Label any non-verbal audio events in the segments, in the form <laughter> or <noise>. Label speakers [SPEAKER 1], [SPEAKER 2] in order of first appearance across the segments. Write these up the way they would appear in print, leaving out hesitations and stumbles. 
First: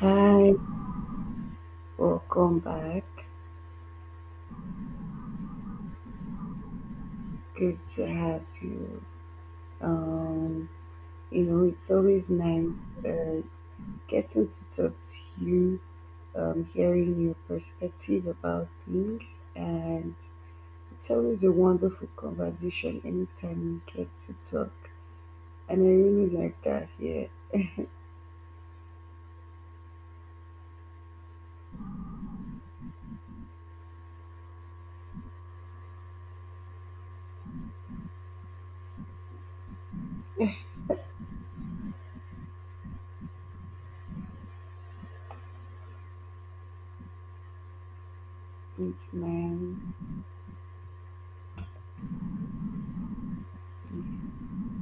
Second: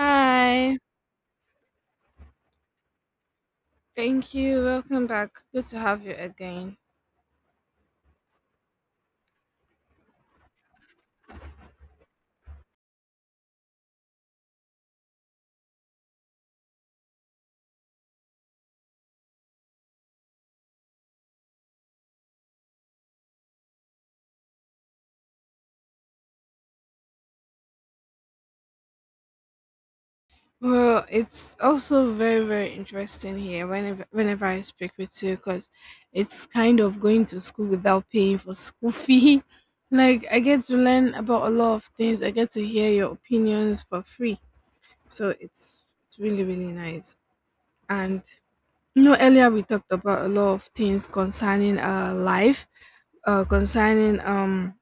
[SPEAKER 1] Hi, welcome back.
[SPEAKER 2] thank you. Welcome back. Good to have you again.
[SPEAKER 1] Good to have you. Um, it's always nice getting to talk to you, hearing your perspective about things, and it's always a wonderful conversation anytime you get to talk. And I really like that here.
[SPEAKER 2] Well, it's also very, very interesting here whenever, whenever I speak with you because it's kind of going to school without paying for school fee. <laughs> Like, I get to learn about a lot of things, I get to hear your opinions for free. So, it's really, really nice. And
[SPEAKER 1] It's
[SPEAKER 2] you know, earlier we
[SPEAKER 1] nice.
[SPEAKER 2] talked about a lot of things concerning our life, concerning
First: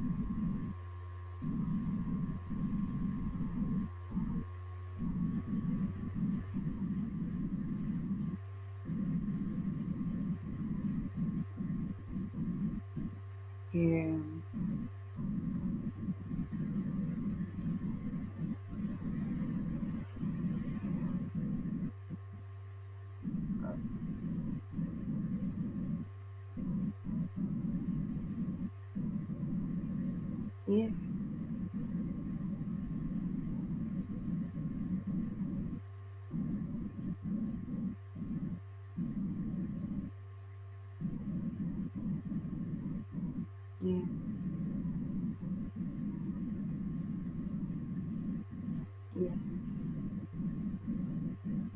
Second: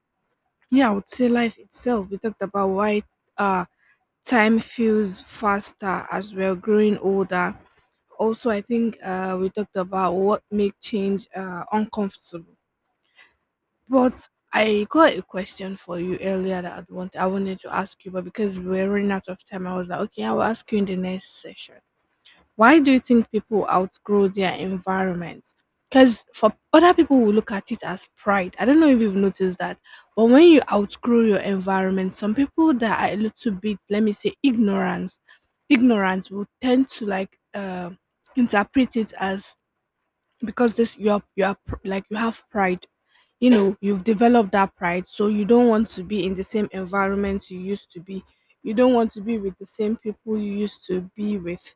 [SPEAKER 2] yeah, I would say life itself. We talked about why uh, time feels faster as we're growing older. Also, I think we talked about what make change uncomfortable.
[SPEAKER 1] Yeah,
[SPEAKER 2] But I got a question for you earlier that I wanted to ask you, but because we were running out of time, I was like, okay, I will ask you in the next session. Why do you think people outgrow their environment? Because for other people will look at it as pride. I don't know if you've noticed that, but when you
[SPEAKER 1] yeah,
[SPEAKER 2] outgrow your environment, some people that are a little bit, let me say, ignorance will tend to like interpret it as because this you are like you have pride, you know,
[SPEAKER 1] yeah,
[SPEAKER 2] you've developed that pride, so you don't want to be in the same environment you used to be, you don't want to
[SPEAKER 1] yes,
[SPEAKER 2] be with the same people you used to be with,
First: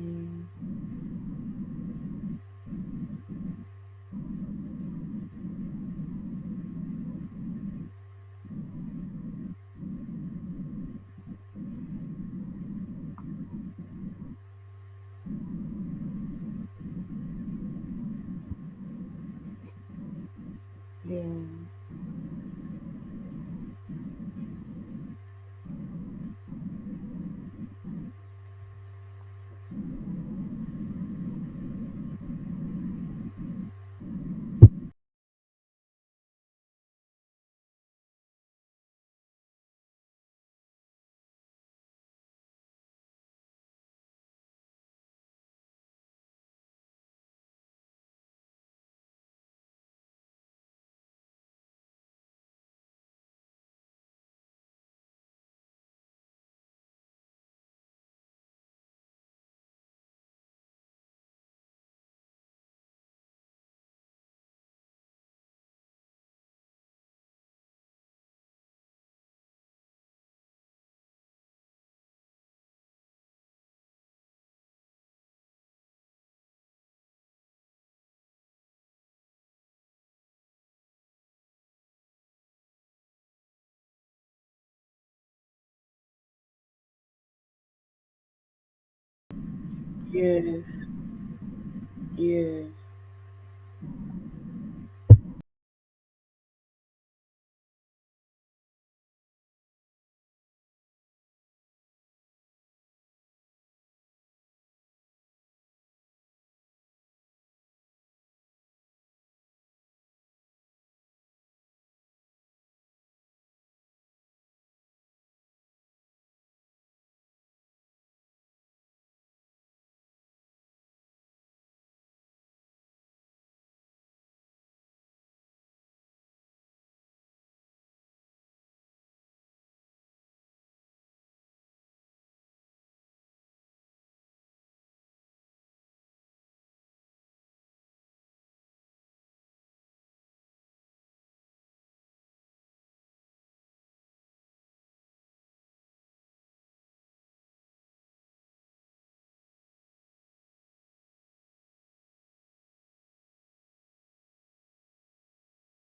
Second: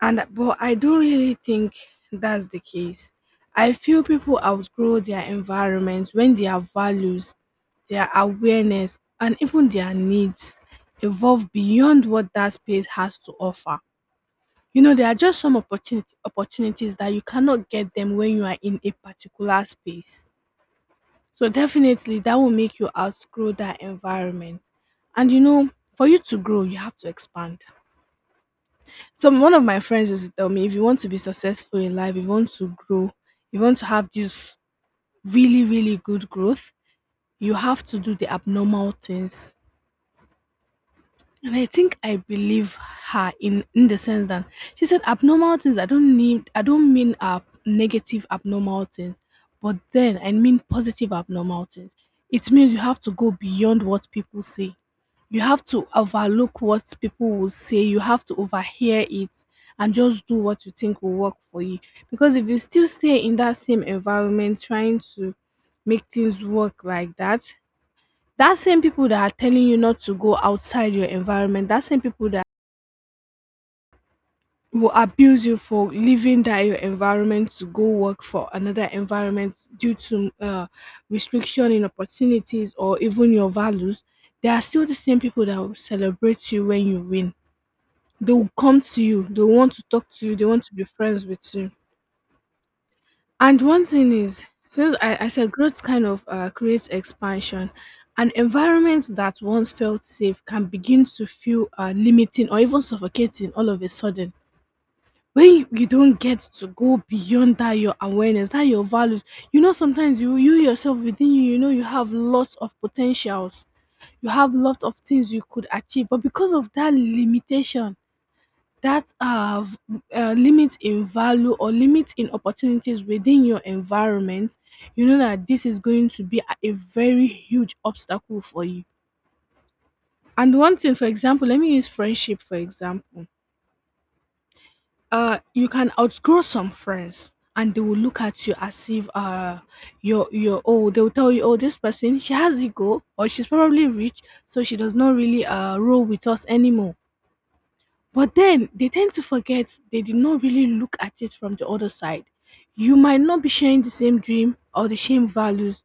[SPEAKER 2] and but I don't really think that's the case. I feel people outgrow their environment when their values, their awareness, and even their needs evolve beyond what that space has to offer. You know, there are just some opportunities that you cannot get them when you are in a particular space.
[SPEAKER 1] yes,
[SPEAKER 2] So definitely that will make you outgrow that environment. And you know, for you to grow, you have to expand. Some one of my friends used to tell me, if you want to be successful in life, if you want to grow, if you want to have this really, really good growth, you have to do the abnormal things. And I think I believe her in the sense that she said abnormal things, I don't mean negative abnormal things, but then I mean positive abnormal things. It means you have to go beyond what people say. You have to overlook what people will say. You have to overhear it and just do what you think will work for you. Because if you still stay in that same environment trying to make things work like that, that same people that are telling you not to go outside your environment, that same people that will abuse you for leaving that your environment to go work for another environment due to restriction in opportunities or even your values, they are still the same people that will celebrate you when you win. They will come to you, they want to talk to you, they want
[SPEAKER 1] yes,
[SPEAKER 2] to be friends with you.
[SPEAKER 1] yes,
[SPEAKER 2] And one thing is, since I said growth kind of creates expansion, an environment that once felt safe can begin to feel limiting or even suffocating all of a sudden. When you don't get to go beyond that your awareness, that your values, you know, sometimes you yourself within you, you know, you have lots of potentials, you have lots of things you could achieve, but because of that limitation, that have limit in value or limit in opportunities within your environment, you know that this is going to be a very huge obstacle for you. And one thing, for example, let me use friendship for example. You can outgrow some friends, and they will look at you as if you're old. They will tell you, "Oh, this person, she has ego, or she's probably rich, so she does not really roll with us anymore." But then they tend to forget they did not really look at it from the other side. You might not be sharing the same dream or the same values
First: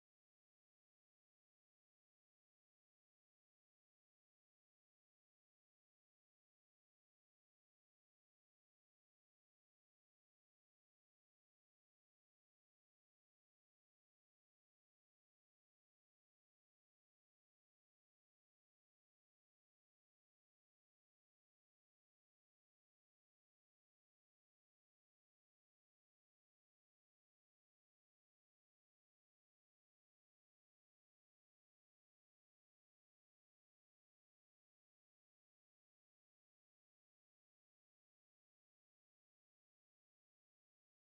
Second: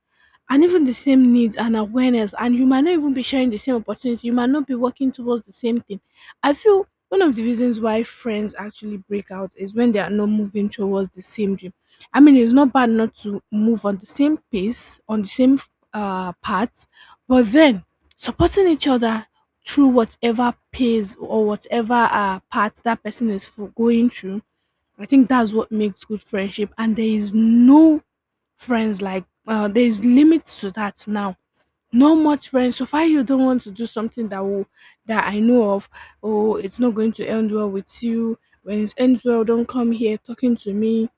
[SPEAKER 2] and even the same needs and awareness, and you might not even be sharing the same opportunity. You might not be working towards the same thing. I feel one of the reasons why friends actually break out is when they are not moving towards the same dream. I mean, it's not bad not to move on the same pace, on the same path, but then supporting each other through whatever pains or whatever part that person is for going through. I think that's what makes good friendship. And there is no friends like there is limits to that now. No much friends. So far, you don't want to do something that will that I know of. Oh, it's not going to end well with you. When it ends well, don't come here talking to me.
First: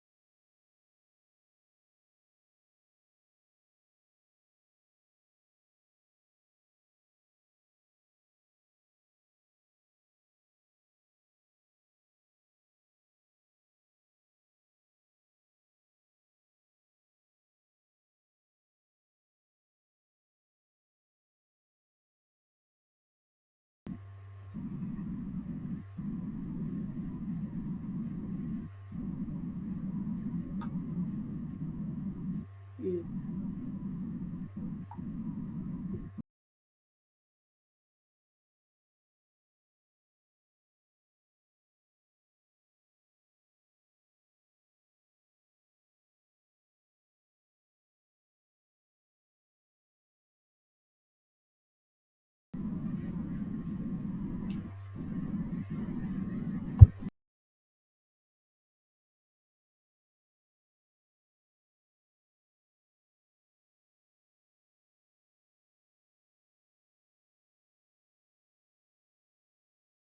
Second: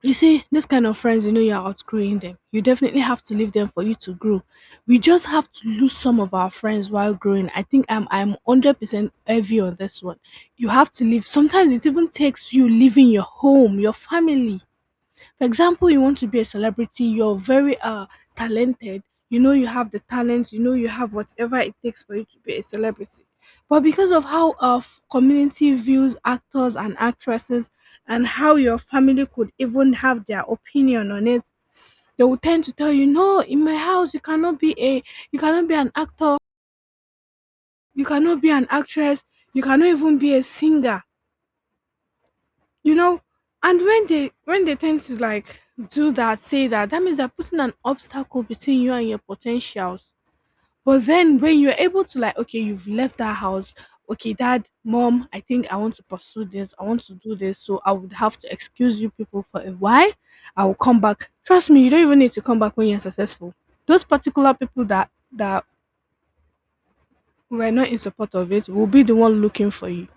[SPEAKER 2] You see, this kind of friends, you know, you're outgrowing them. You definitely have to leave them for you to grow. We just have to lose some of our friends while growing. I think I'm 100% heavy on this one. You have to leave. Sometimes it even takes you leaving your home, your family. For example, you want to be a celebrity, you're very talented, you know you have the talent, you know you have whatever it takes for you to be a celebrity. But because of how our community views actors and actresses and how your family could even have their opinion on it, they will tend to tell you, no, in my house you cannot be a you cannot be an actor, you cannot be an actress, you cannot even be a singer, you know. And when they tend to like do that, say that, that means they're putting an obstacle between you and your potentials. But then when you're able to like, okay, you've left that house, okay, dad, mom, I think I want to pursue this, I want to do this, so I would have to excuse you people for a while, I will come back, trust me. You don't even need to come back. When you're successful, those particular people that were not in support of it will be the one looking for you.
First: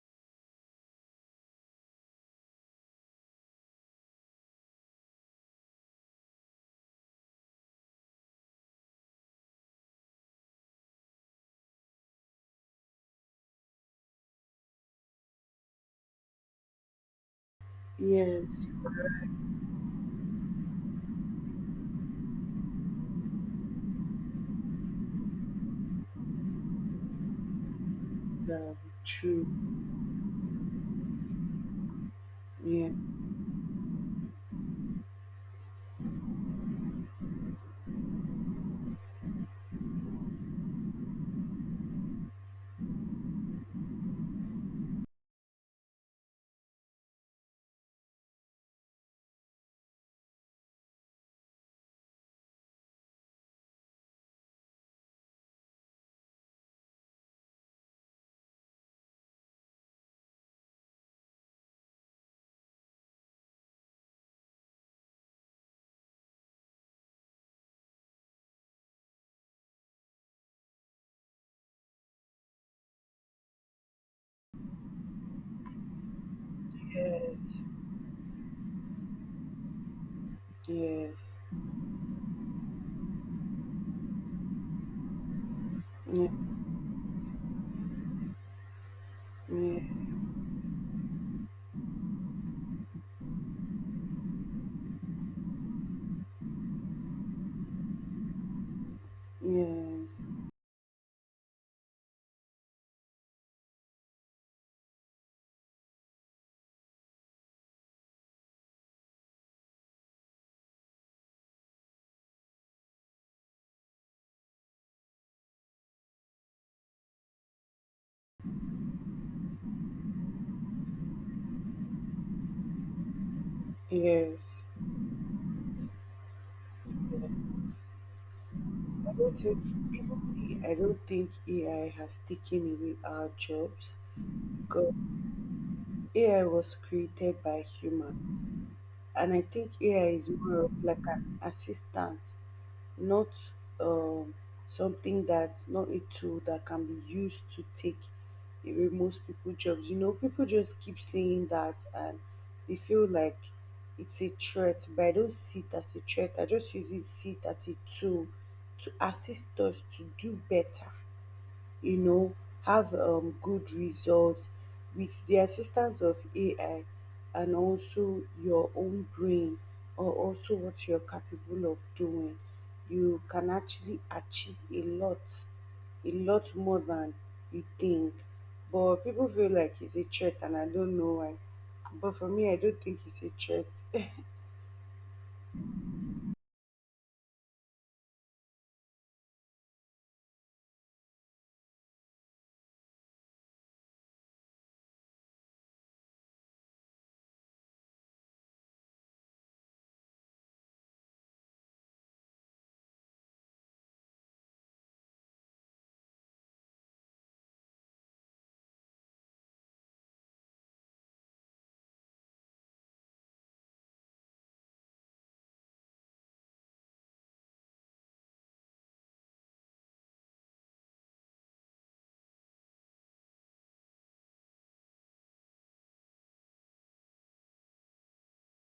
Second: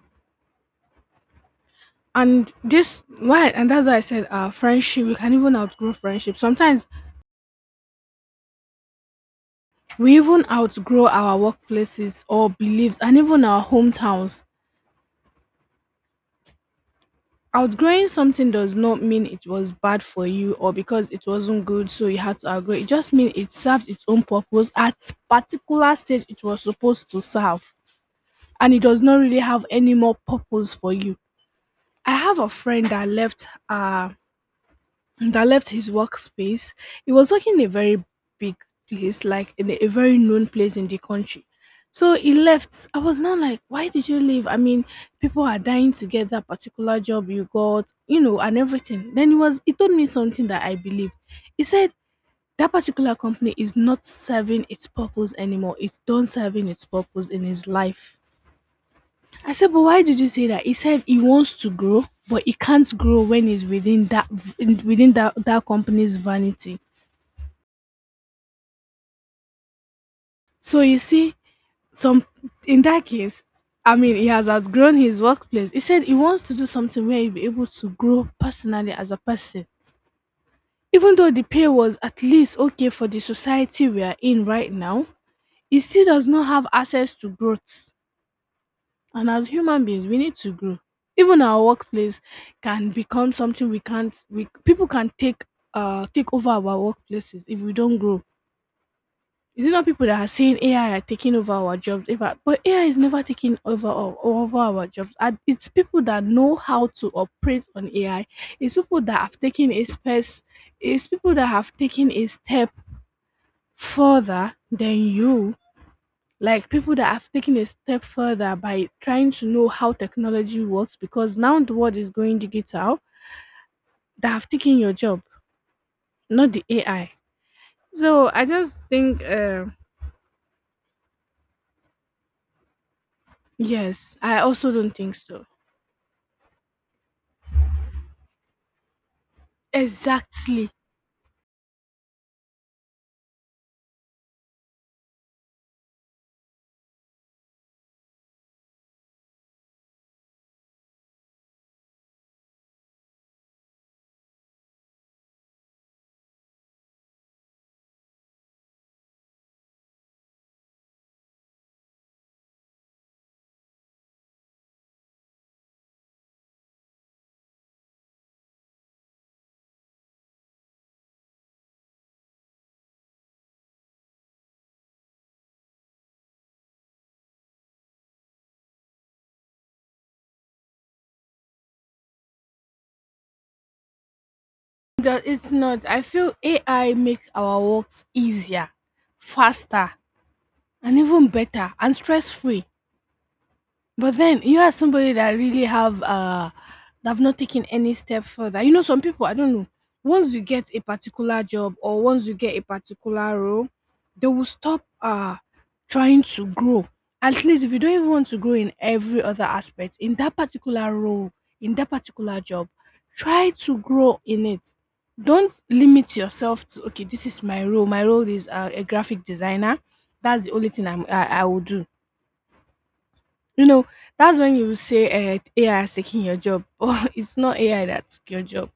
[SPEAKER 2] And this why and that's why I said our friendship, we can even outgrow friendship sometimes. We even outgrow our workplaces or beliefs and even our hometowns. Outgrowing
[SPEAKER 1] yes,
[SPEAKER 2] something
[SPEAKER 1] yes.
[SPEAKER 2] does not mean it was bad for you or because it wasn't good so you had to outgrow it. Just means it served its own purpose at particular stage it was supposed to serve, and
[SPEAKER 1] That's
[SPEAKER 2] it does not really
[SPEAKER 1] true.
[SPEAKER 2] have any more purpose for you. I have a friend
[SPEAKER 1] Yeah.
[SPEAKER 2] that left that left his workspace. He was working in a very big place, like in a very known place in the country. So he left. I was not like, why did you leave? I mean, people are dying to get that particular job you got, you know, and everything. Then he told me something that I believed. He said that particular company is not serving its purpose anymore. It's done serving its purpose in his life. I said, but why did you say that? He said he wants to grow, but he can't grow when he's within that within that company's vanity. So you see, some in that case, I mean, he has outgrown his workplace. He said he wants to do something where he'll be
[SPEAKER 1] Yes.
[SPEAKER 2] able to grow personally as a person.
[SPEAKER 1] Yes.
[SPEAKER 2] Even though the pay was at least okay for the society we are in right now, he still
[SPEAKER 1] Yeah.
[SPEAKER 2] does not have access to growth. And as
[SPEAKER 1] Yeah.
[SPEAKER 2] human beings, we need to grow. Even our workplace can become something we can't. We people can take take over our workplaces if we don't grow. Is it not people
[SPEAKER 1] Yes.
[SPEAKER 2] that are saying AI are taking over our jobs? If I- but AI is never taking over over our jobs. And it's people that know how to operate on AI. It's people that have taken a space. It's people that have taken a step further than you, like people that have taken a step further by trying to know how technology works, because now the world is going digital, that
[SPEAKER 1] Yes.
[SPEAKER 2] have taken your job, not the ai. So I just
[SPEAKER 1] I
[SPEAKER 2] think
[SPEAKER 1] don't think even AI. I don't think AI has taken away our jobs,
[SPEAKER 2] yes, I also don't
[SPEAKER 1] because
[SPEAKER 2] think so,
[SPEAKER 1] AI was created by human, and I think AI is more
[SPEAKER 2] exactly.
[SPEAKER 1] of like an assistant, not um, something that, not a tool that can be used to take away most people jobs. You know, people just keep saying that and they feel like it's a threat, but I don't see it as a threat. I just use it, see it as a tool to assist us to do better, you know, have good results with the assistance of AI. And also your own brain, or also what you're capable of doing, you can actually achieve a lot more than you think. But people feel like it's a threat and I don't know why. But for me, I don't think it's a threat.
[SPEAKER 2] That it's not, I feel ai make our works easier, faster, and even better and stress free. But then you are somebody that really have that have not taken any step further. You know, some people I don't know. Once you get a particular job or once you get a particular role, they will stop trying to grow. At least if you don't even want to grow in every other aspect, in that particular role, in that particular job, try to grow in it. Don't limit yourself to okay, this is my role. My role is a graphic designer. That's the only thing I will do you know, that's when you say AI is taking your job, <laughs> but it's not AI that took your job.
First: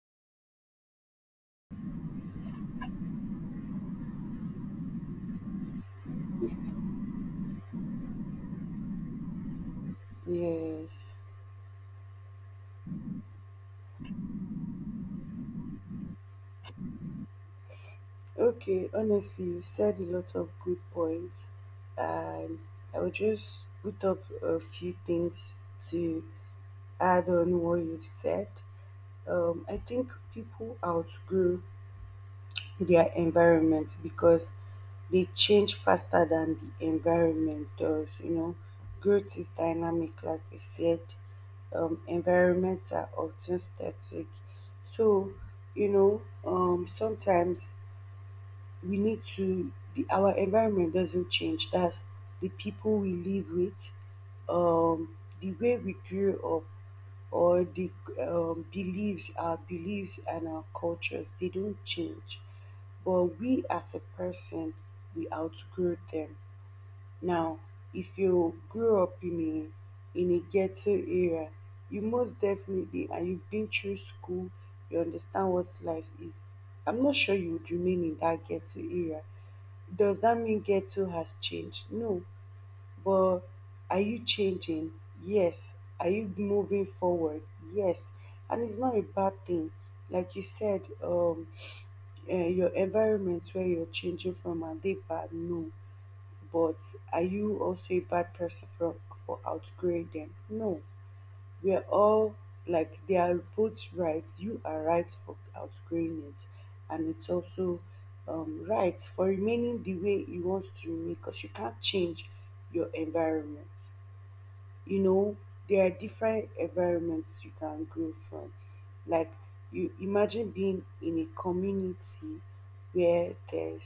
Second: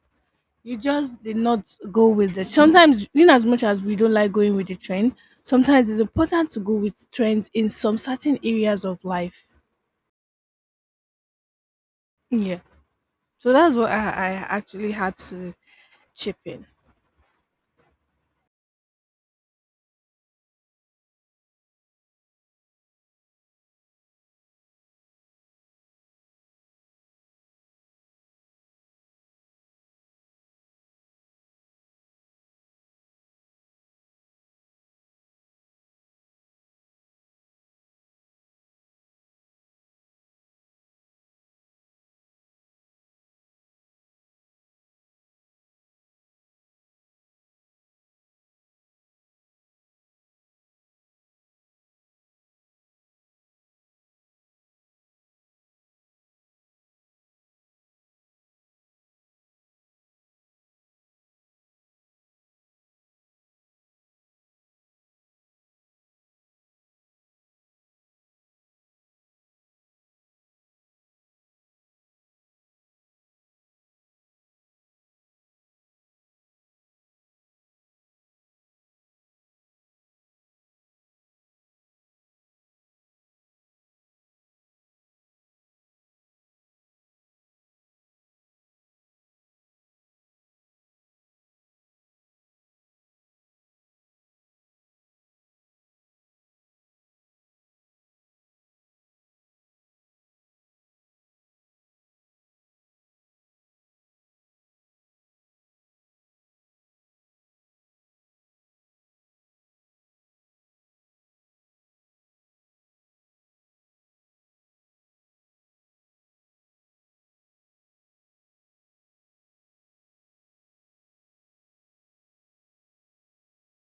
[SPEAKER 2] You just did not go with the sometimes in as much as we don't like going with the trend, sometimes it's important to go with trends in some certain areas of life.
[SPEAKER 1] Yes.
[SPEAKER 2] Yeah. So that's what I actually had to chip in.
[SPEAKER 1] Okay, honestly, you said a lot of good points, and I will just put up a few things to add on what you've said. I think people outgrow their environment because they change faster than the environment does. You know, growth is dynamic, like I said. Environments are often static, so sometimes we need to the, our environment doesn't change, that's the people we live with, um the way we grew up, or the beliefs our beliefs and our cultures, they don't change, but we as a person, we outgrow them. Now, if you grew up in a ghetto area, you most definitely, and you've been through school, you understand what life is. I'm not sure you would remain in that ghetto area. Does that mean ghetto has changed? No. But are you changing? Yes. Are you moving forward? Yes. And it's not a bad thing. Like you said, your environment where you're changing from, are they bad? No, but are you also a bad person for outgrowing them? No. We are all like, they are both right. You are right for outgrowing it, and it's also right for remaining the way you want to remain, because you can't change your environment. You know, there are different environments you can grow from. Like, you imagine being in a community where there's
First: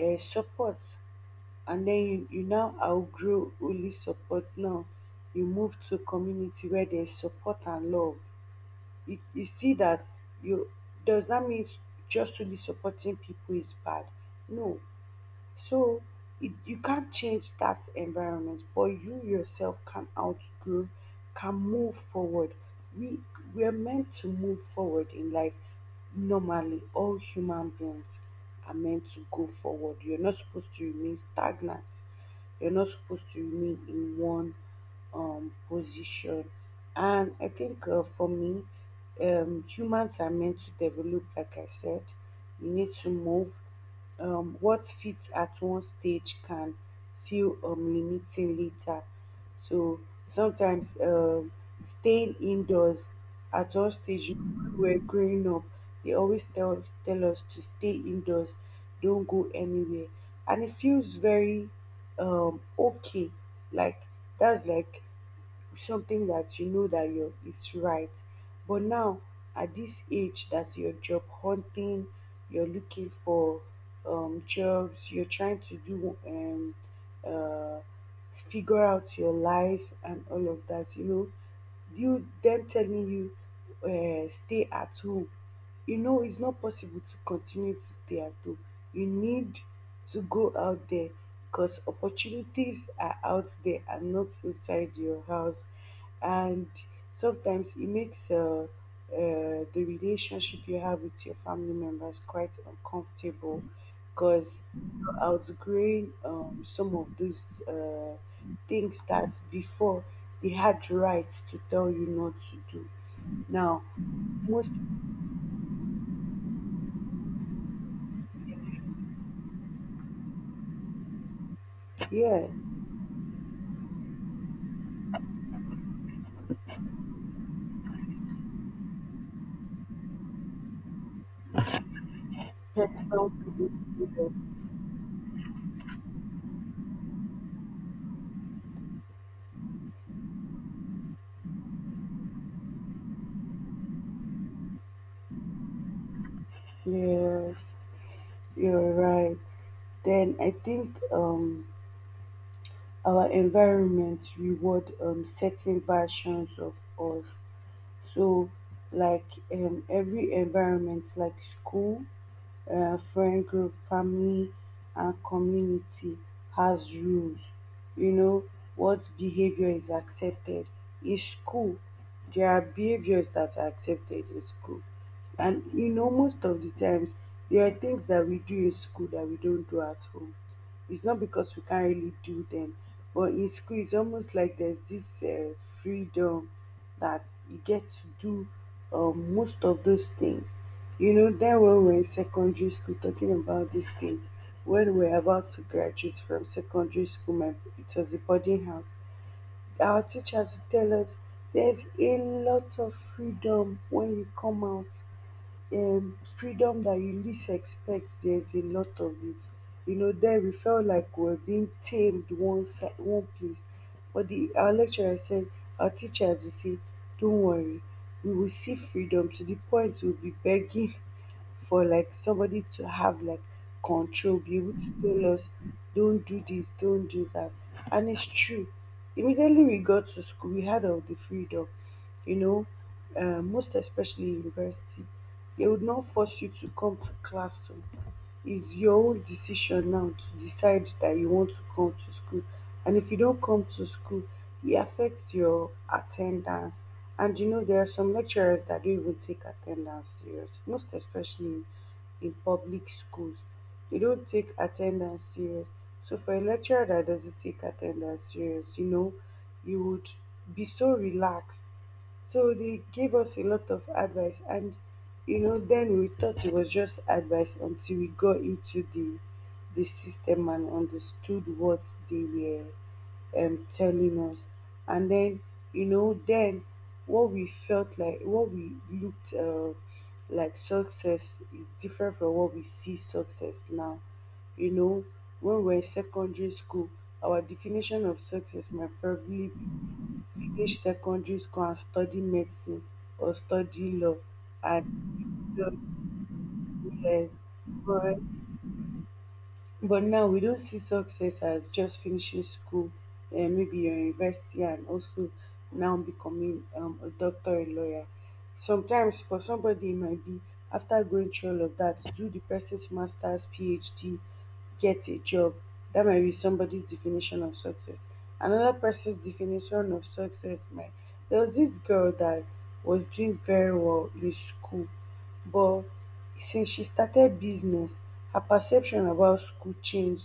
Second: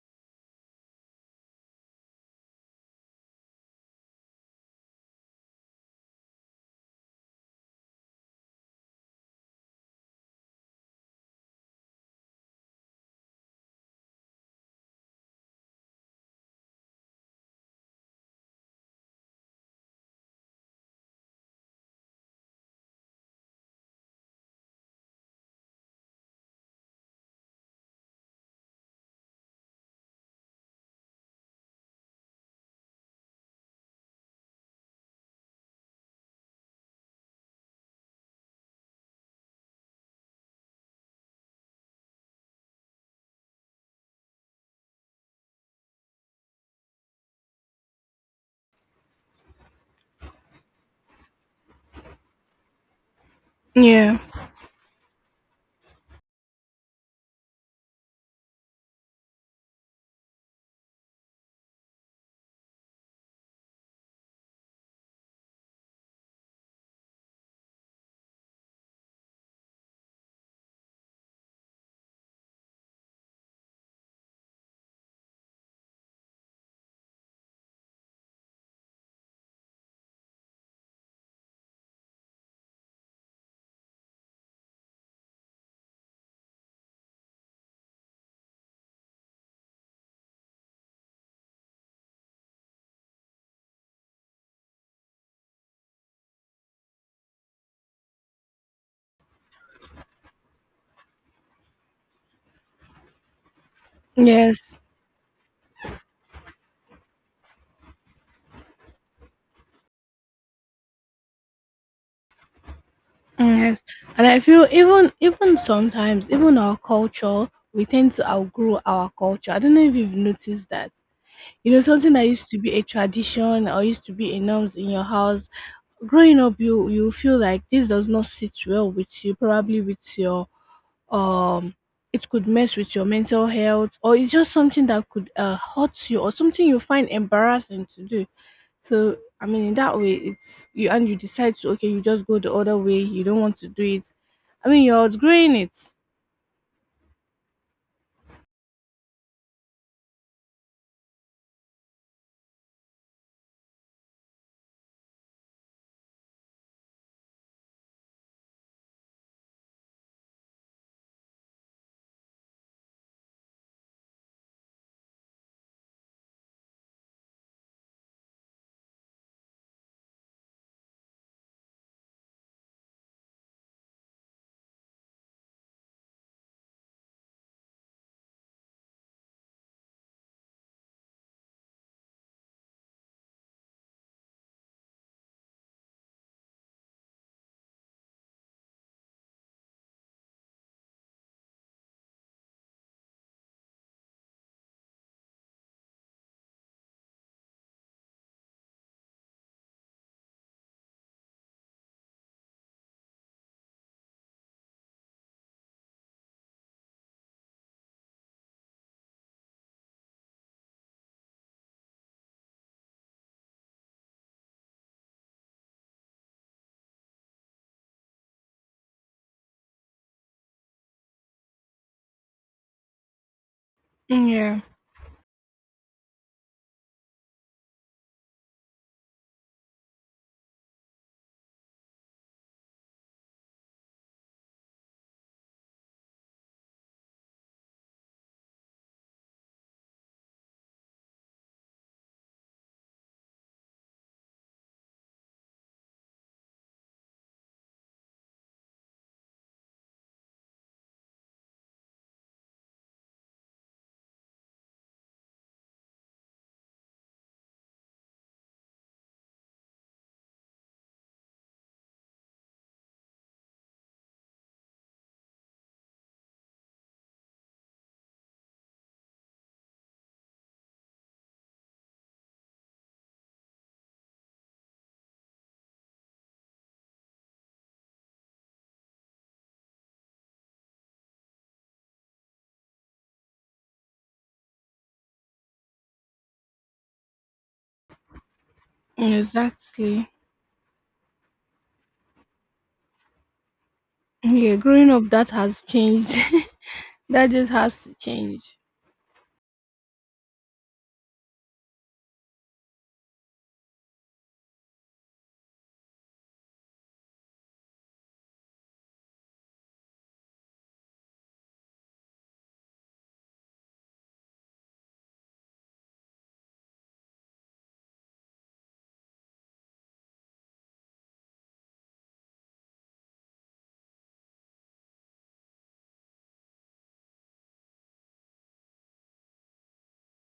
[SPEAKER 1] support, and then you now outgrow only support. Now you move to community where there's support and love. You see that. You, does that mean just only supporting people is bad? No. So it, you can't change that environment, but you yourself can outgrow, can move forward. We we're meant to move forward in life. Normally, all human beings are meant to go forward. You're not supposed to remain stagnant. You're not supposed to remain in one position. And I think for me, humans are meant to develop, like I said. You need to move, what fits at one stage can feel limiting later. So sometimes staying indoors, at one
[SPEAKER 2] Yeah.
[SPEAKER 1] stage when we were growing up, they always tell us to stay indoors, don't go anywhere, and it feels very okay. Like, that's like something that you know that you is right. But now, at this age, that's your job hunting, you're looking for jobs, you're trying to do uh, figure out your life and all of that. You know, you them telling you stay at home, you know it's not possible to continue to stay at home. You need to go out there because opportunities are out there and not inside your house. And sometimes it makes the relationship you have with your family members quite uncomfortable, because
[SPEAKER 2] Yes.
[SPEAKER 1] you're outgrowing some of those things that before they had rights to tell you not to do.
[SPEAKER 2] Mm,
[SPEAKER 1] Now,
[SPEAKER 2] yes. And I feel
[SPEAKER 1] most,
[SPEAKER 2] even sometimes, even our culture, we tend to outgrow our culture. I don't know if you've noticed that. You know, something that
[SPEAKER 1] yeah,
[SPEAKER 2] used to be a tradition or used to be a norms in your house, growing up you feel like this does not sit well with you, probably with your um it could mess with your
[SPEAKER 1] personal
[SPEAKER 2] mental
[SPEAKER 1] belief
[SPEAKER 2] health or it's just something that could hurt you or something you find embarrassing to do. So I mean in that way it's you and you decide to okay, you just go the other way, you don't want to do it. I mean you're outgrowing it.
[SPEAKER 1] leaders. Yes, you're right. Then I think our environment reward certain versions of us. So like, every environment like school, friend group, family, and community has rules. You know, what behavior is accepted in school. There are behaviors that are accepted in school. And you know, most of the times, there are things that we do in school that we don't do at home. It's not because we can't really do them, but in school, it's almost like there's this freedom that you get to do most of those things. You know, then when we were in secondary school talking about this thing, when we were about to graduate from secondary school, my, it was a boarding house. Our teachers would tell us there's a lot of freedom when you come out, freedom that you least expect, there's a lot of it. You know, there we felt like we were being tamed one side, one place. But the our lecturer said, our teachers will say, don't worry, we will see freedom to the point we'll be begging for like somebody to have like control, be
[SPEAKER 2] Yeah.
[SPEAKER 1] able to tell us, don't do this, don't do that. And it's true. Immediately we got to school, we had all the freedom, you know, most especially university. They would not force you to come to class to, it's your own decision now to decide that you want to come to school. And if you don't come to school, it affects your attendance. And you know, there are some lecturers that don't even take attendance serious, most especially in public schools. They don't take attendance serious. So for a lecturer that doesn't take attendance serious, you know, you would be so relaxed. So they gave us a lot of advice, and you know, then we thought it was just advice until we got into the system and understood what they were telling us. And then, you know, then what we felt like, what we looked like success, is different from what we see success now. You know, when we were in secondary school, our definition of success might probably
[SPEAKER 2] Exactly.
[SPEAKER 1] finish secondary school and study medicine or study law.
[SPEAKER 2] Yeah, growing
[SPEAKER 1] And
[SPEAKER 2] up that has changed <laughs> That
[SPEAKER 1] yes.
[SPEAKER 2] just has to
[SPEAKER 1] But
[SPEAKER 2] change.
[SPEAKER 1] but now we don't see success as just finishing school, and maybe your university, and also now becoming a doctor, and lawyer. Sometimes for somebody it might be after going through all of that, do the person's master's, PhD, get a job. That might be somebody's definition of success. Another person's definition of success might. There was this girl that was doing very well in school, but since she started business, her perception about school changed.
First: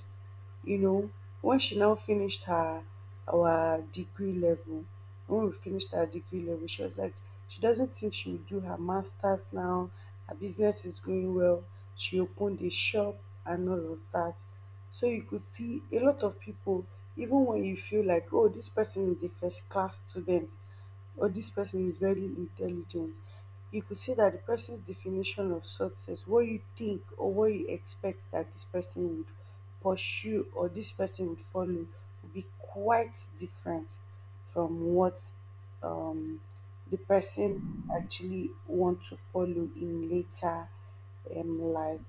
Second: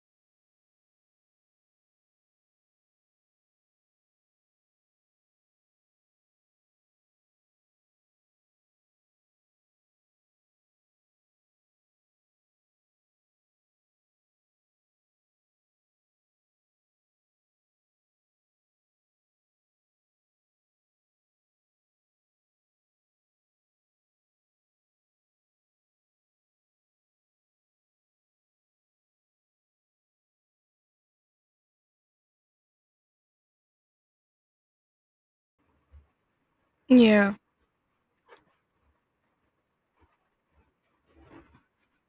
[SPEAKER 1] You know, when she now finished her our degree level, when we finished our degree level, she was like, she doesn't think she will do her master's now. Her business is going well. She opened a shop and all of that. So you could see a lot of people, even when you feel like, oh, this person is a first class student, or this person is very intelligent, you could see that the person's definition of success, what you think or what you expect that this person would pursue or this person would follow, would be quite different from what um, the
[SPEAKER 2] Yeah.
[SPEAKER 1] person actually want to follow in later life.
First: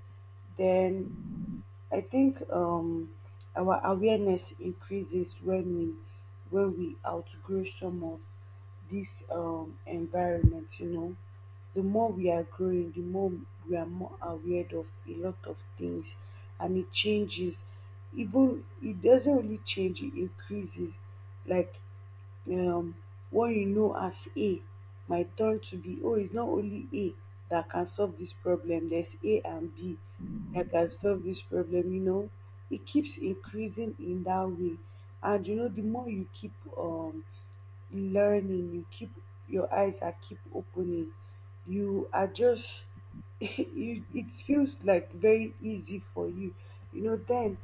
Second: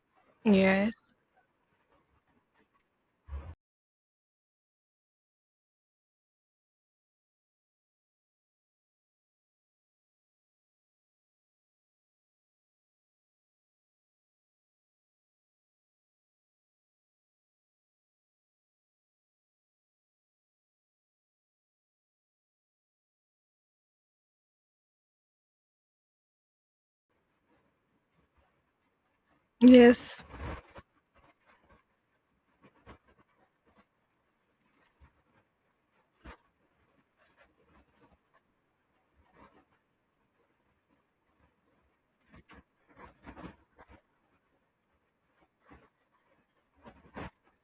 [SPEAKER 2] Yes.
[SPEAKER 1] Then I think our awareness increases when we outgrow some of this environment. You know, the more we are growing, the more we are more aware of a lot of things, and it changes. Even it doesn't really change; it increases. Like, um what you know as A might turn to be, oh, it's not only A that can solve this problem, there's A and B
[SPEAKER 2] Yes.
[SPEAKER 1] that can solve this problem, you know. It keeps increasing in that way. And you know, the more you keep um learning, you keep, your eyes are keep opening, you are just <laughs> you, it feels like very easy for you. You know, then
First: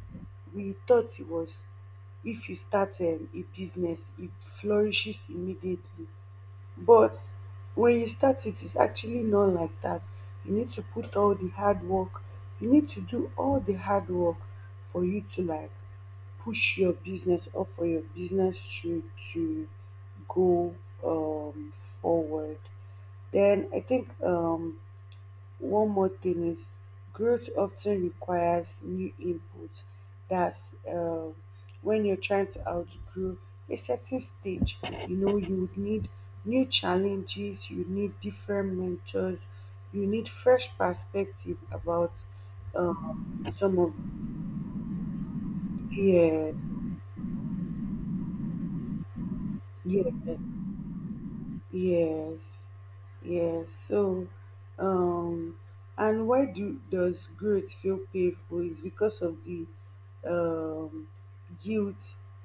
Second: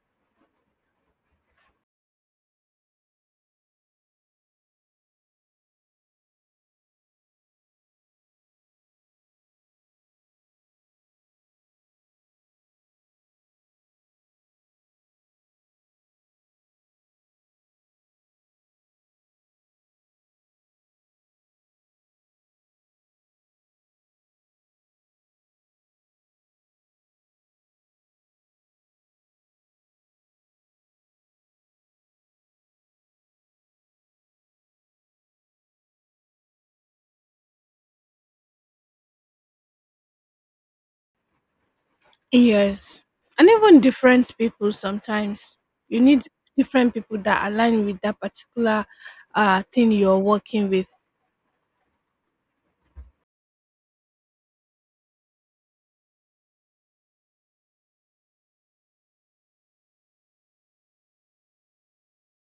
[SPEAKER 1] we thought it was, if you start a business it flourishes immediately, but when you start it, it's actually not like that. You need to put all the hard work, you need to do all the hard work for you to like push your business or for your business to go um, forward. Then I think one more thing is growth often requires new input. That's uh, when you're trying to outgrow a certain stage, you know, you would need new challenges, you need different mentors, you need fresh perspective about
[SPEAKER 2] Yes. And
[SPEAKER 1] um, some
[SPEAKER 2] even
[SPEAKER 1] of
[SPEAKER 2] different people sometimes. You need
[SPEAKER 1] yes,
[SPEAKER 2] different people that align with that particular thing
[SPEAKER 1] yes,
[SPEAKER 2] you're working with.
[SPEAKER 1] yes. Yeah, so um and why do does growth feel painful is because of the um guilt.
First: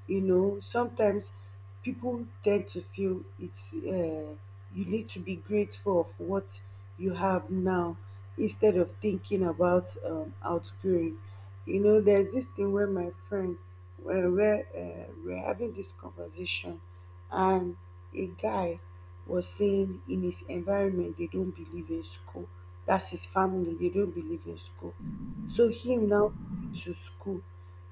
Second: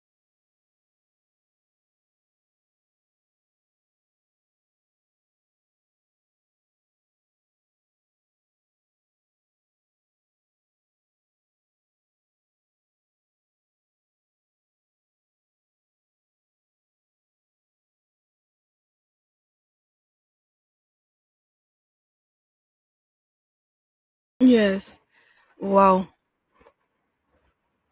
[SPEAKER 1] You know, sometimes people tend to feel it's uh you need to be grateful of what you have now instead of thinking about outgrowing. You know, there's this thing where my friend where we're having this conversation and a guy was saying in his environment they don't believe in school. That's his family, they don't believe in school.
[SPEAKER 2] Yes.
[SPEAKER 1] So him
[SPEAKER 2] Wow.
[SPEAKER 1] now going to school,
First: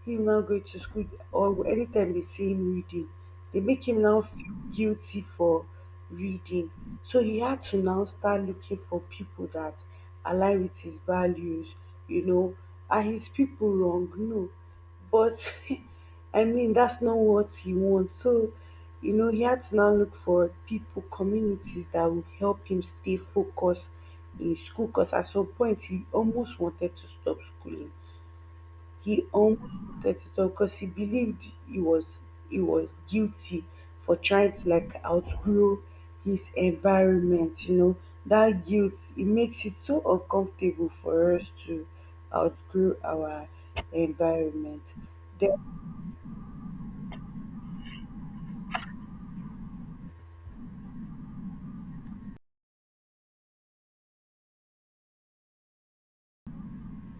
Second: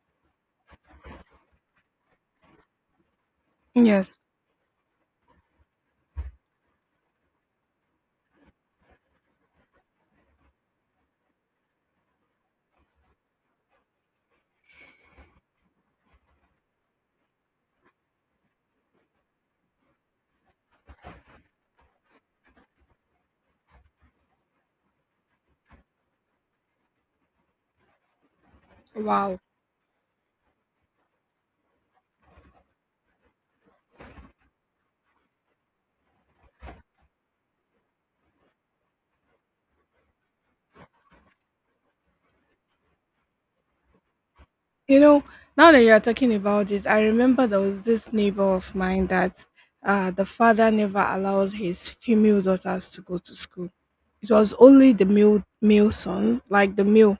[SPEAKER 1] him now going to school, or anytime they see him reading, they make him
[SPEAKER 2] Yes.
[SPEAKER 1] now feel guilty for reading. So he had to now start looking for people that align with his values, you know. Are his people wrong? No. But <laughs> I mean, that's not what he wants. So you know, he had to now look for people, communities that would help him stay focused in school because at some point he almost wanted to stop schooling. He
[SPEAKER 2] Wow.
[SPEAKER 1] almost wanted to stop because he believed he was guilty for trying to like outgrow his environment, you know. That guilt, it makes it so uncomfortable for us to outgrow our environment.
[SPEAKER 2] You know,
[SPEAKER 1] Then
[SPEAKER 2] now that you're talking about this, I remember there was this neighbor of mine that the father never allowed his female daughters to go to school. It was only the male sons, like the male.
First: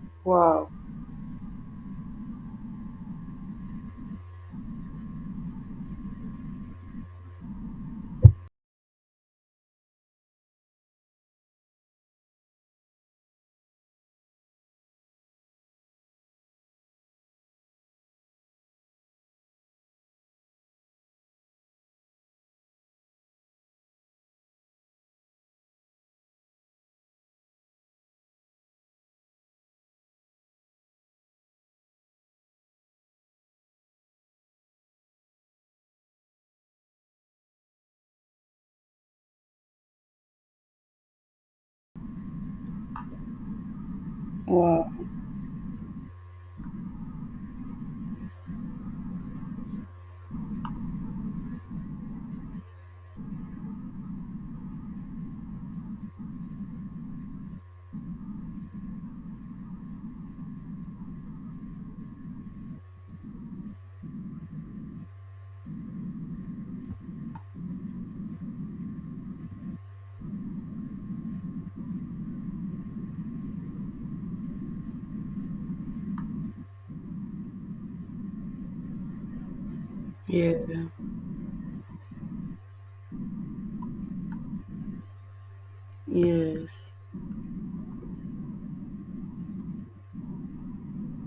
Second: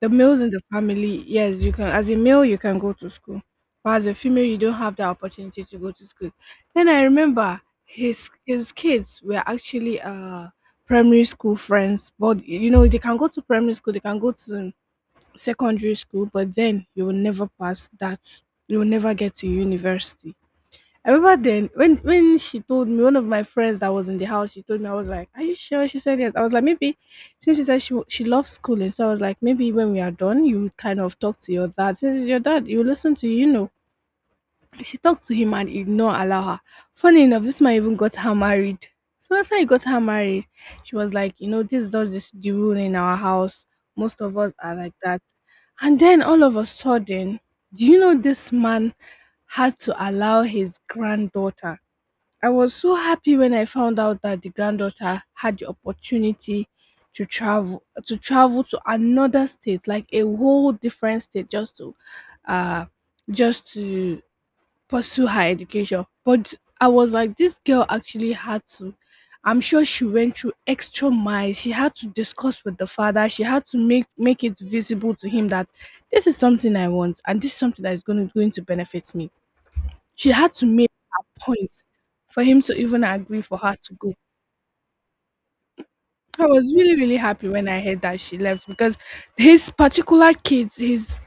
[SPEAKER 2] The males in the
[SPEAKER 1] wow,
[SPEAKER 2] family, yes, you can as a male you can go to school, but as a female you don't have the opportunity to go to school. Then I remember his kids were actually primary school friends, but you know they can go to primary school, they can go to secondary school, but then you will never pass that. You will never get to university. I remember then when she told me one of my friends that was in the house, she told me I was like, "Are you sure?" She said yes. I was like, maybe since she said she loves schooling, so I was like, maybe when we are done, you would kind of talk to your dad. Since it's your dad, you listen to you, you know. She talked to him and he did not allow her. Funny enough, this man even got her married. So after he got her married, she was like, you know, this is not just this the rule in our house. Most of us are
[SPEAKER 1] wow,
[SPEAKER 2] like that. And then all of a sudden, do you know this man had to allow his granddaughter I was so happy when I found out that the granddaughter had the opportunity to travel to another state, like a whole different state uh just to pursue her education. But I was like, this girl actually had to I'm sure she went through extra miles. She had to discuss with the father. She had to make it visible to him that this is something I want and this is something that is going to benefit me. She had to
[SPEAKER 1] yeah,
[SPEAKER 2] make her point for him to even agree for her to go. I
[SPEAKER 1] yes,
[SPEAKER 2] was really, really happy when I heard that she left because his particular kids, his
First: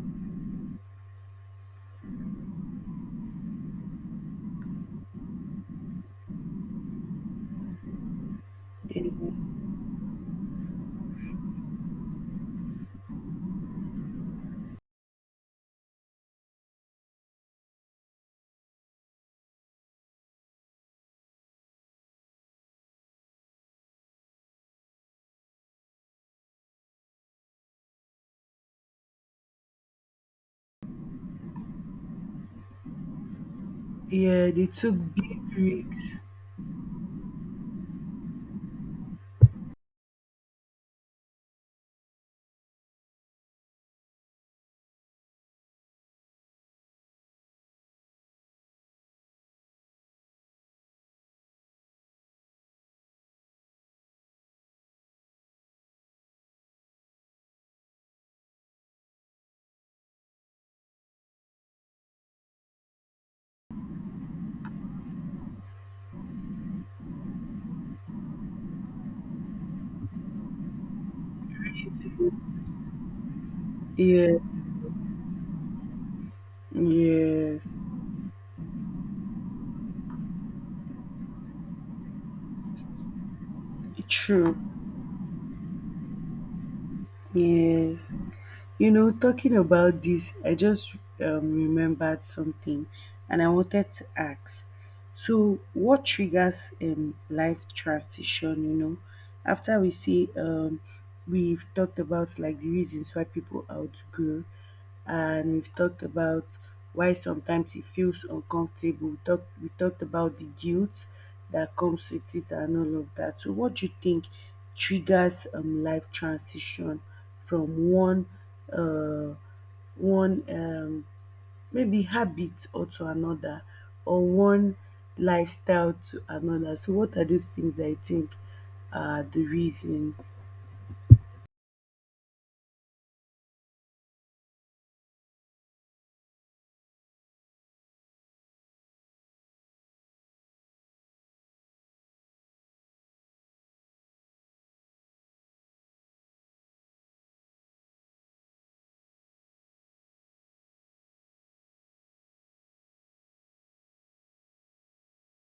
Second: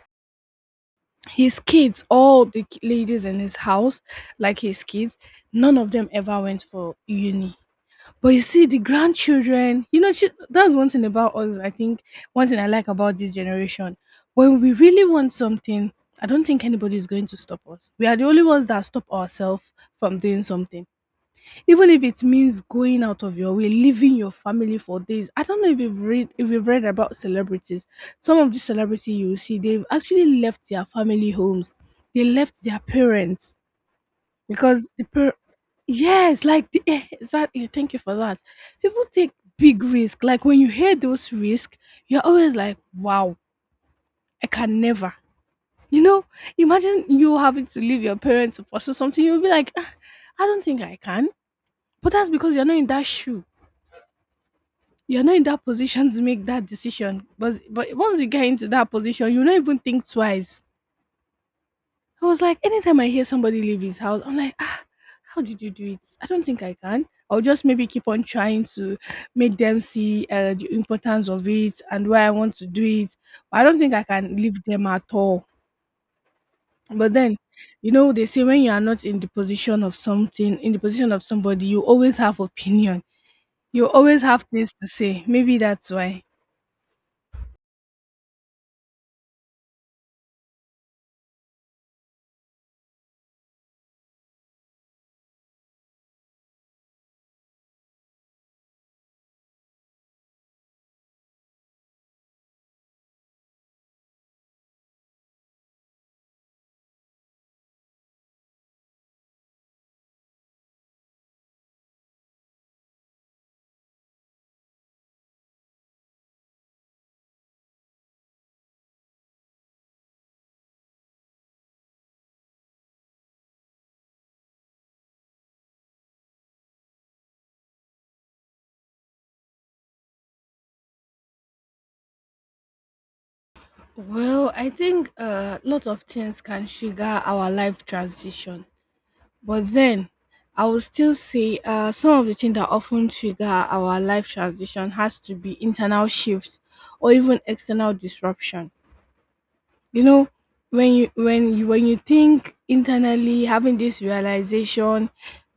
[SPEAKER 2] his kids, all the ladies in his house, like his kids, none of them ever went for uni. But you see, the
[SPEAKER 1] yeah.
[SPEAKER 2] grandchildren, you know, that's one thing about us. I think one thing I like about this generation, when we really want something, I don't think anybody is going to stop us. We are the only ones that stop ourselves from doing something Even if it means going out of your way, leaving your family for days. I don't know if you've read about celebrities. Some of the celebrity you see, they've actually left their family homes. They left their parents
[SPEAKER 1] Yeah, they
[SPEAKER 2] because
[SPEAKER 1] took big risks.
[SPEAKER 2] yes, like exactly. Thank you for that. People take big risk. Like when you hear those risk, you're always like, wow, I can never. You know, imagine you having to leave your parents to pursue something. You'll be like, "Ah, I don't think I can. But that's because you're not in that shoe you're not in that position to make that decision. But once you get into that position, you don't even think twice. I was like, anytime I hear somebody leave his house, I'm like, ah, how did you do it? I don't think I can. I'll just maybe keep on trying to make them see the importance of it and why I want to do it. I don't think I can
[SPEAKER 1] Yeah,
[SPEAKER 2] leave them at all. But then,
[SPEAKER 1] yes,
[SPEAKER 2] you know, they say when you are not in the position of something, in the position of somebody, you always have opinion. You always have
[SPEAKER 1] true.
[SPEAKER 2] things to say. Maybe that's why.
[SPEAKER 1] Yes. You know, talking about this, I just remembered something and I wanted to ask. So what triggers life transition? You know, after we see we've talked about like the reasons why people outgrow, and we've talked about why sometimes it feels uncomfortable. We talked about the guilt that comes with it and all of that. So what do you think triggers life transition from one uh one maybe habit or to another, or one lifestyle to another? So what are those things that I think are the reasons?
[SPEAKER 2] Well, I think a lot of things can trigger our life transition, but then I will still say some of the things that often trigger our life transition has to be internal shifts or even external disruption. You know, when you think internally, having this realization,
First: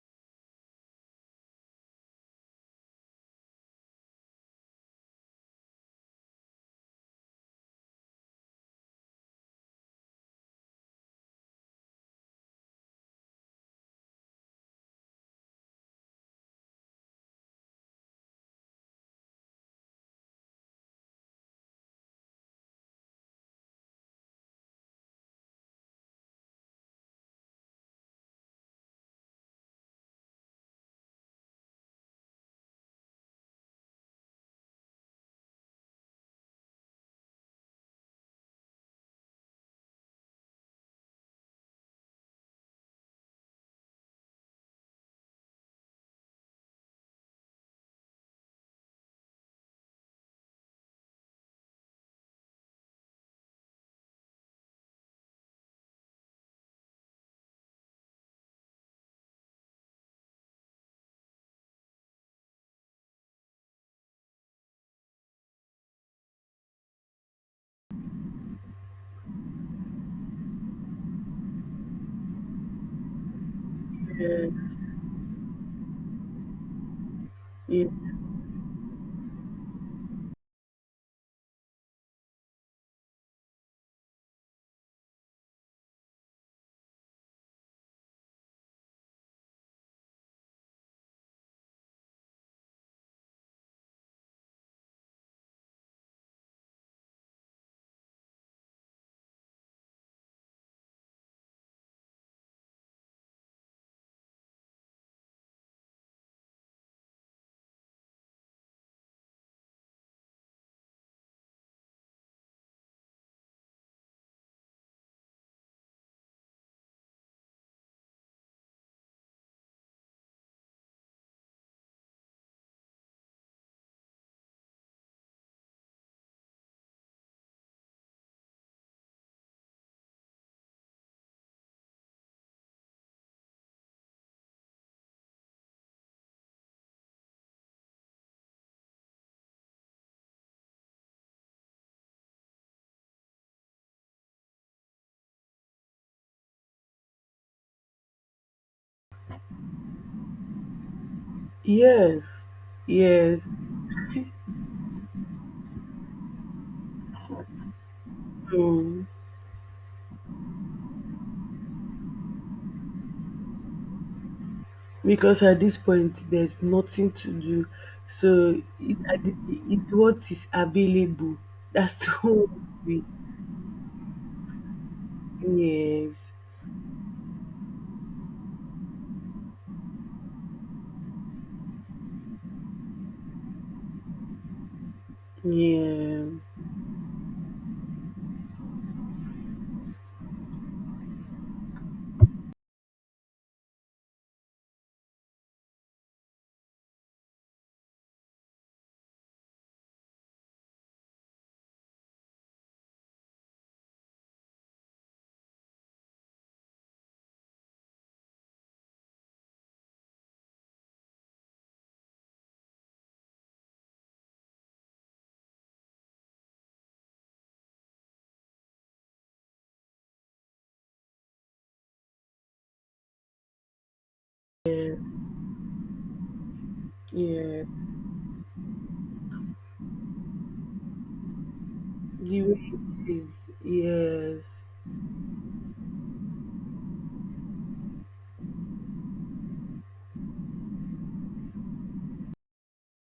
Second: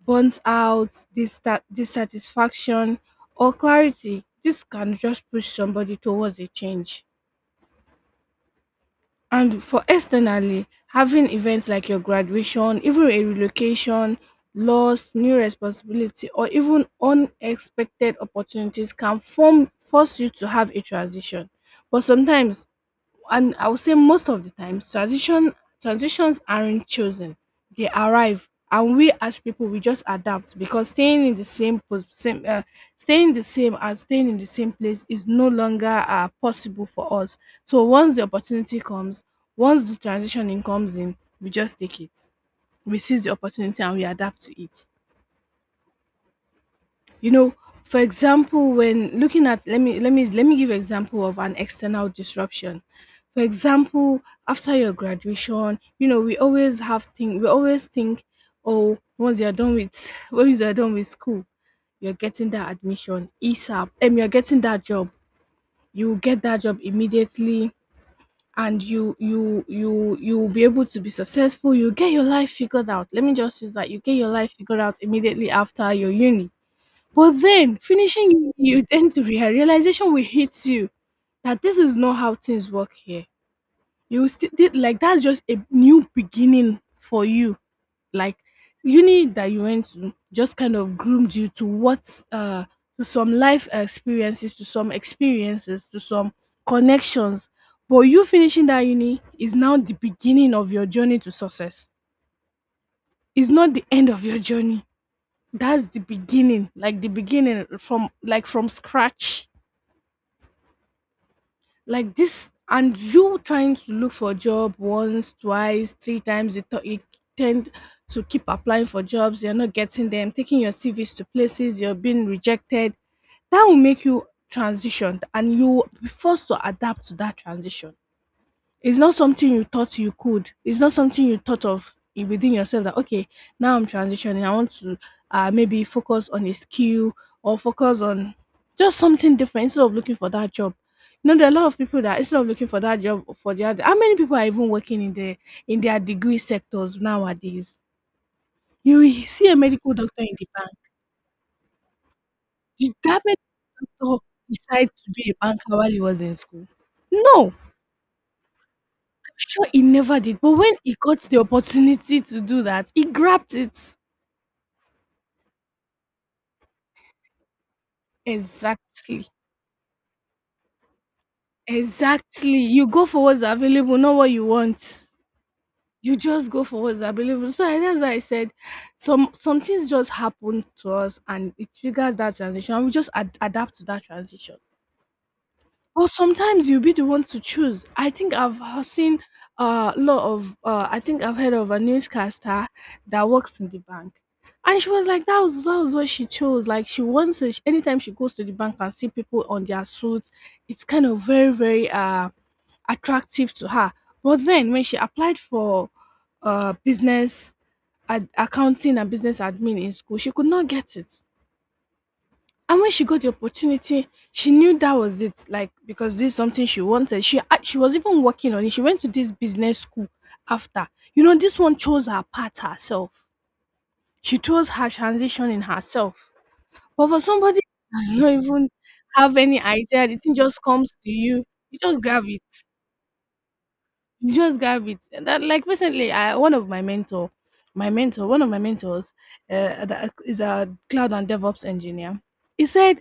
[SPEAKER 2] burnt out, dissatisfaction, or clarity, this can just push somebody towards a change. And for externally, having events like your graduation, even a relocation, loss, new responsibility, or even unexpected opportunities can form force you to have a transition. But sometimes and I would say most of the times transitions aren't chosen. They arrive and we as people we just adapt because staying in the same pos- same staying the same and staying in the same place is no longer possible for us. So once the opportunity comes, once the transitioning comes in, we just take it. We seize the opportunity and we adapt to it you know for example when looking at let me give example of an external disruption for example after your graduation you know we always think oh once you're done with <laughs> once you're done with school you're getting that admission esap and you're getting that job you will get that job immediately and you will be able to be successful you get your life figured out let me just use that you get your
[SPEAKER 1] Yeah.
[SPEAKER 2] life figured out immediately after your uni but then
[SPEAKER 1] Yeah.
[SPEAKER 2] finishing you tend to realization will hit you that this is not how things work here. You will still did like that's just a new beginning for you. Like uni that you went to just kind of groomed you to what to some life experiences, to some connections. But you finishing that uni is now the beginning of your journey to success. It's not the end of your journey. That's the beginning, like the beginning from like from scratch. Like this and you trying to look for a job once twice three times you tend to keep applying for jobs you're not getting them taking your cvs to places you're being rejected that will make you transition and you will be forced to adapt to that transition it's not something you thought you could. It's not something you thought of within yourself that okay, now I'm transitioning. I want to maybe focus on a skill or focus on just something different instead of looking for that job. You know, there are a lot of people that instead of looking for that job for the other, how many people are even working in the in their degree sectors nowadays? You will see a medical doctor in the bank.
[SPEAKER 1] Yes,
[SPEAKER 2] Did that
[SPEAKER 1] yes.
[SPEAKER 2] medical doctor decide to be a banker while he was in school? No.
[SPEAKER 1] So,
[SPEAKER 2] Sure, he never did, but when he got the opportunity to do that, he grabbed it.
[SPEAKER 1] because at this point there's nothing to do. So it, at
[SPEAKER 2] Exactly,
[SPEAKER 1] the- it's what is available. That's <laughs> all
[SPEAKER 2] exactly. You
[SPEAKER 1] we,
[SPEAKER 2] go for what's available, not what you want. You
[SPEAKER 1] yes.
[SPEAKER 2] just go for what's available. So that's why I said some things just happen to us, and it triggers that transition, and we just adapt to that transition. Well,
[SPEAKER 1] Yeah.
[SPEAKER 2] sometimes you'll be the one to choose. I think seen a lot of, I think I've heard of a newscaster that works in the bank. And she was like, that was what she chose. Like, she wants it. Anytime she goes to the bank and see people on their suits, it's kind of very, very attractive to her. But then when she applied for business accounting and business admin in school, she could not get it. And when she got the opportunity, she knew that was it. Like because this is something she wanted. She was even working on it. She went to this business school after. You know, this one chose her path herself. She chose her
[SPEAKER 1] Yeah.
[SPEAKER 2] transition in herself. But for somebody <laughs> who does not even have any idea, the thing just comes to you. You just grab it.
[SPEAKER 1] The way it is.
[SPEAKER 2] <laughs> You
[SPEAKER 1] Yes.
[SPEAKER 2] just grab it. And That, like recently, I, one of my mentor, one of my mentors, that is a cloud and DevOps engineer. He said,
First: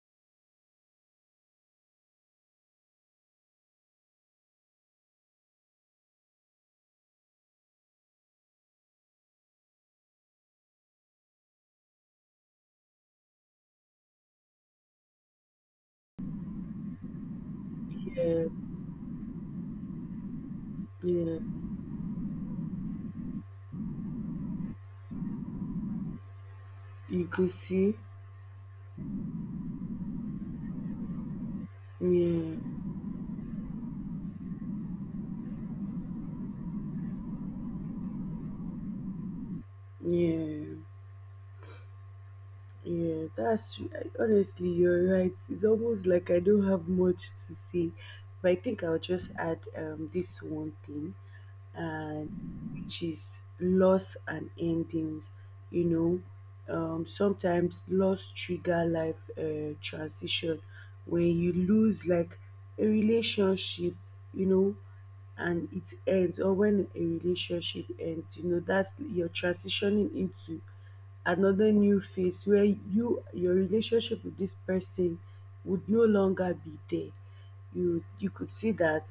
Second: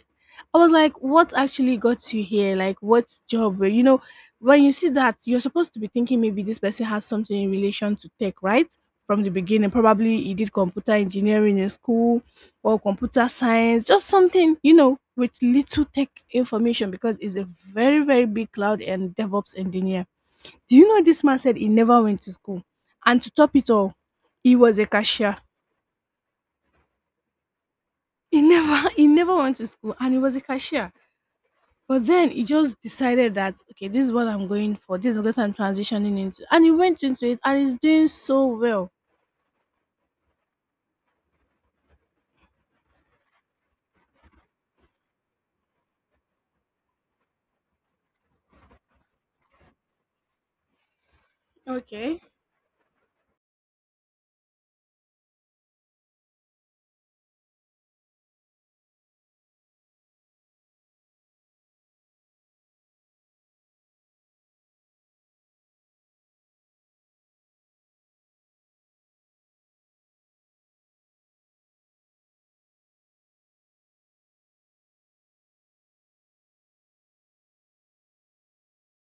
[SPEAKER 2] "I was like, what actually got you here? Like, what You know, when you see that, you're supposed to be thinking maybe this person has something in relation to tech, right?" From the beginning, probably he did computer engineering in school or computer science, just something, you know, with little tech information because he's a very
[SPEAKER 1] Yeah.
[SPEAKER 2] big cloud and DevOps engineer do you know this man
[SPEAKER 1] Yeah.
[SPEAKER 2] said he never went to school? And to top it all, he was a cashier.
[SPEAKER 1] You could see.
[SPEAKER 2] He never <laughs> he never went to school and he was a cashier. But then he
[SPEAKER 1] Yeah,
[SPEAKER 2] just decided that okay, this is what I'm going for. This is what I'm transitioning into. And he went into it and he's doing so well.
[SPEAKER 1] yeah, yeah. That's, I- honestly, you're right. It's almost like I don't have much to say, but I think I'll just add this one thing.
[SPEAKER 2] Okay.
[SPEAKER 1] Uh, which is loss and endings. You know, sometimes loss trigger life transition. When you lose like a relationship, you know, and it ends, or when a relationship ends, you know, that's you're transitioning into another new phase where your relationship with this person would no longer be there. You could see that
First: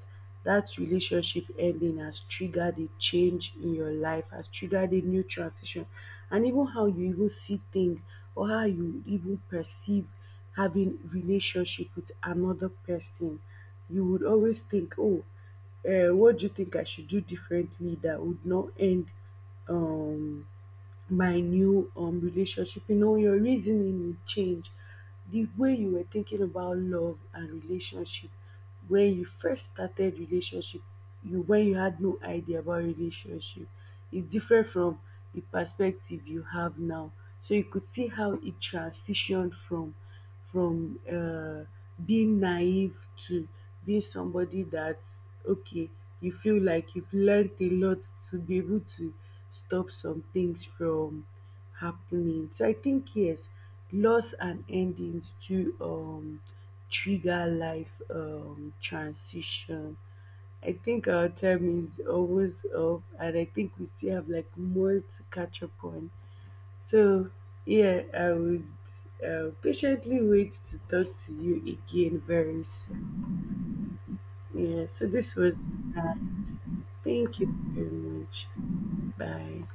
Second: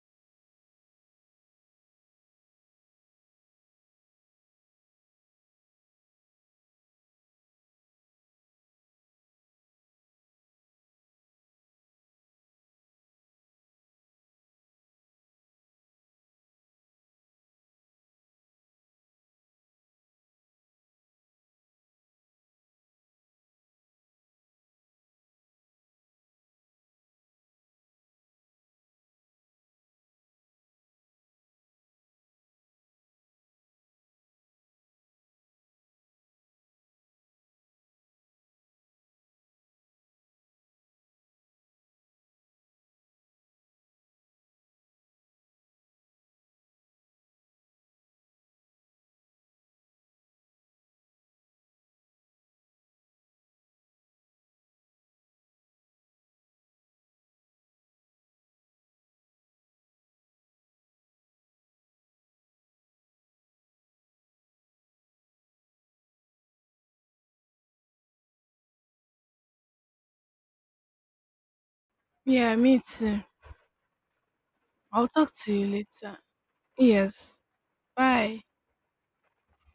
[SPEAKER 1] that relationship ending has triggered a change in your life, has triggered a new transition, and even how you even see things or how you even perceive having relationship with another person. You would always think, oh, what do you think I should do differently that would not end um my new relationship? You know, your reasoning will change. The way you were thinking about love and relationship when you first started relationship, you when you had no idea about relationship, is different from the perspective you have now. So you could see how it transitioned from from uh, being naive to being somebody that, okay, you feel like you've learned a lot to be able to stop some things from happening. So I think yes, loss and endings do trigger life transition. I think our time is always up, and I think we still have like more to catch up on. So, yeah, I would patiently wait to talk to you again
[SPEAKER 2] Yeah,
[SPEAKER 1] very
[SPEAKER 2] me too.
[SPEAKER 1] soon. Yeah, so
[SPEAKER 2] I'll talk
[SPEAKER 1] this was,
[SPEAKER 2] to you
[SPEAKER 1] uh,
[SPEAKER 2] later.
[SPEAKER 1] thank
[SPEAKER 2] Yes.
[SPEAKER 1] you very
[SPEAKER 2] Bye.
[SPEAKER 1] much. Bye.